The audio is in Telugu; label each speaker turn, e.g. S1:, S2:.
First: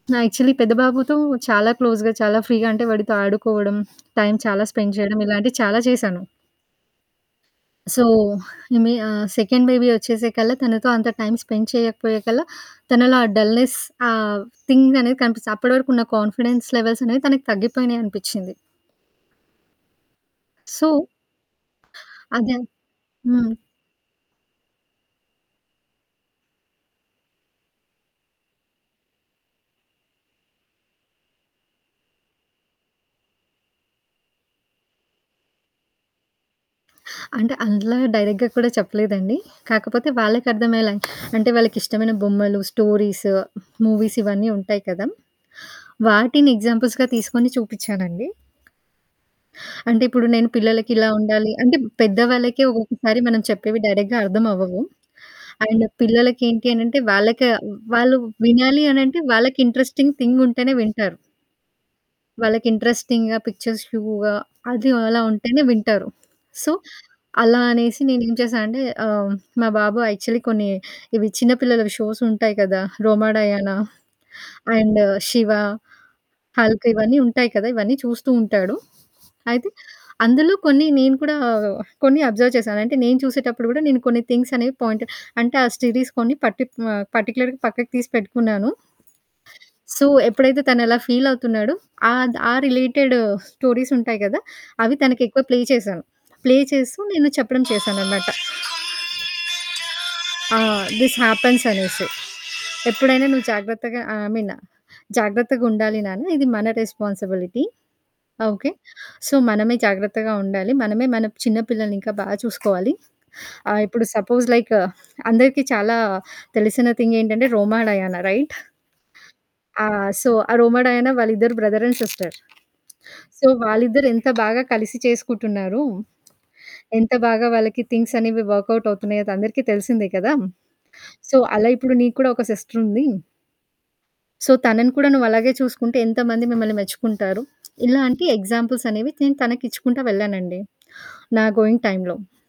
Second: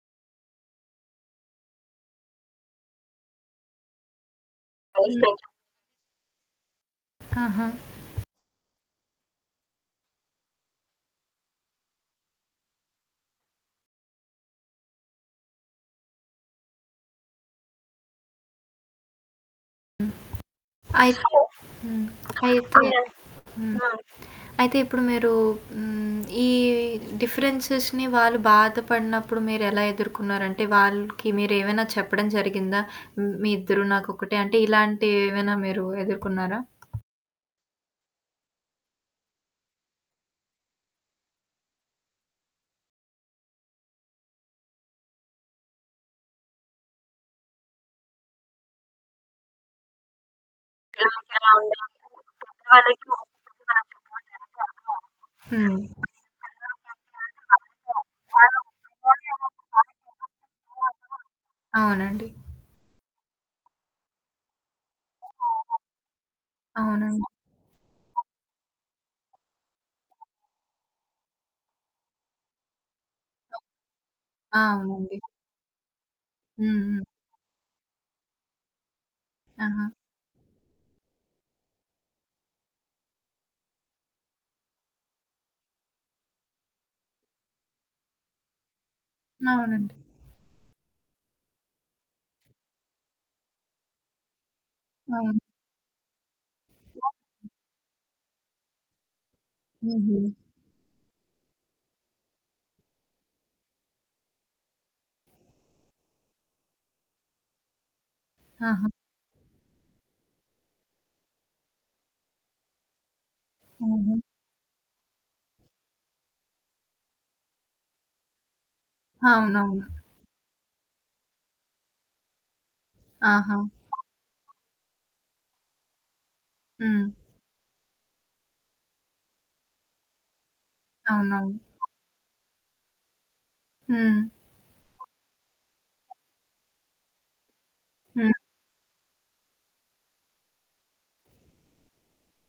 S1: నా యాక్చువల్లీ పెద్దబాబుతో చాలా క్లోజ్‌గా, చాలా ఫ్రీగా అంటే వాడితో ఆడుకోవడం, టైం చాలా స్పెండ్ జేయడం,
S2: అవునా?
S1: ఇలాంటివి చాలా చేశాను.
S2: ఆహా!
S1: సో, ఇమీ ఆహ్ సెకండ్ బేబీ వచ్చేసేకల్లా, తనతో అంత టైమ్ స్పెండ్ చేయకపోయేకల్లా, తనలో ఆ డల్‌‌‌నెస్ ఆ థింగ్ అనేది కనిపిస్తది. అప్పడి వరకున్న కాన్ఫిడెన్స్ లెవెల్స్ అనేవి, తనకి తగ్గిపోయినయనిపిచ్చింది.
S2: హ్మ్.
S1: సో...
S2: అయ్ హ్మ్.
S1: అదా
S2: అయితే
S1: హ్మ్.
S2: హ్మ్. అయితే. ఇప్పుడు మీరు హ్మ్. ఈ డిఫరెన్సెస్‌‌ని వాళ్ళు బాధపడినప్పుడు మీరెలా ఎదుర్కున్నారంటే, వాళ్ళకి మీరేవైనా చెప్పడం జరిగిందా? హ్మ్, మీ ఇద్దరు నాకొక్కటే, అంటే ఇలాంటివేమైనా మీరు ఎదుర్కున్నారా?
S1: అంటే అంతలాగ డైరెక్ట్‌గా కూడా చెప్పలేదండి. కాకపోతే వాళ్ళకర్థమయ్యేలా అంటే, వాళ్ళకిష్టమైన బొమ్మలు స్టోరీస్, మూవీస్ ఇవన్నీ ఉంటాయి కదా! వాటిని ఎగ్జాంపుల్స్‌‌గా తీసుకొని చూపిచ్చానండి. అంటే, ఇప్పుడు నేను పిల్లలకిలా ఉండాలి అంటే, పెద్దవాళ్ళకే ఒక్కొక్కసారి మనం చెప్పేవి డైరెక్ట్‌‌‌‌‌‌‌‌గా అర్థమవ్వవు.
S2: హ్మ్.
S1: అండ్ పిల్లలకేంటి అనంటే, వాళ్ళక వాళ్ళు వినాలి అనంటే, వాళ్ళకి ఇంట్రెస్టింగ్ థింగ్ ఉంటేనే వింటారు.
S2: అవునండి.
S1: వాళ్ళకి ఇంట్రెస్టింగ్‌గా పిక్చర్స్ వ్యూగా అది అలా ఉంటేనే వింటారు. సో,
S2: అవునేమో!
S1: అలా అనేసి నేనేం చేశా అంటే, ఆహ్, మా బాబు యాక్చువల్లీ కొన్ని ఇవి చిన్నపిల్లలవి షోసుంటాయి కదా! 'రోమా డయానా'
S2: ఆ!
S1: అండ్
S2: అవునండి.
S1: 'శివ',
S2: హ్మ్.
S1: 'హల్క్'
S2: హ్మ్.
S1: ఇవన్నీ ఉంటాయి కదా! ఇవన్నీ చూస్తూ ఉంటాడు. అయితే
S2: ఆహా!
S1: అందులో కొన్ని నేను కూడా, కొన్ని అబ్జర్వ్ చేశాను. అంటే నేను చూసేటప్పుడు గూడా నేను కొన్ని థింగ్స్ అనేవి పాయింట్ అంటే ఆ సిరీస్ కొన్ని పర్టి ఆహ్, పర్టిక్యులర్‌గా పక్కకు తీసి పెట్టుకున్నాను.
S2: అవునండి.
S1: సో, ఎప్పుడైతే తనలా ఫీలవుతున్నాడో, ఆద్ ఆ రిలేటెడు స్టోరీసుంటాయి గదా! అవి
S2: అవును.
S1: తనకెక్కువ ప్లే చేశాను. ప్లే చేస్తూ
S2: [unintelligible]
S1: నేను చెప్పడం చేశానన్నమాట.
S2: హుహు.
S1: ఆ! దిస్ హ్యాపెన్స్ అనేసి. ఎప్పుడైనా నువ్వు జాగ్రత్తగా ఐ మీన్, జాగ్రత్తగా ఉండాలి నాన్న, ఇది మన రెస్పాన్సిబిలిటీ, ఆహ్, ఓకె.
S2: ఆహా!
S1: సో, మనమే జాగ్రత్తగా ఉండాలి, మనమే మన చిన్న పిల్లల్నింకా బాగా చూసుకోవాలి. ఆహ్, ఇప్పుడు
S2: హుహు.
S1: సపోజ్ లైక్ అందరికి చాలా తెలిసిన థింగ్ ఏంటంటే, 'రోమా డయానా' రైట్! ఆ!
S2: అవునవును.
S1: సో, ఆ 'రోమ డయానా' వాళ్ళిద్దరు బ్రదర్ అండ్ సిస్టర్. సో,
S2: ఆహా!
S1: వాళ్ళిద్దరెంత బాగా కలిసి చేసుకుంటున్నారు,
S2: హ్మ్.
S1: ఎంత బాగా వాళ్ళకి థింగ్స్ అనేవి వర్కౌట్ అవుతున్నాయి అది అందరికి తెలిసిందే కదా! సో,
S2: అవునవును.
S1: అలా ఇప్పుడు నీకు కూడా ఒక సిస్టరుంది...
S2: హ్మ్.
S1: సో, తనని కూడా నువ్వలాగే చూసుకుంటే, ఎంతమంది మిమ్మల్ని మెచ్చుకుంటారు. ఇలాంటి
S2: హ్మ్.
S1: ఎగ్జాంపుల్స్ అనేవి, నేను తనకి ఇచ్చుకుంటా వెళ్ళానండి. నా గోయింగ్ టైమ్‌లో.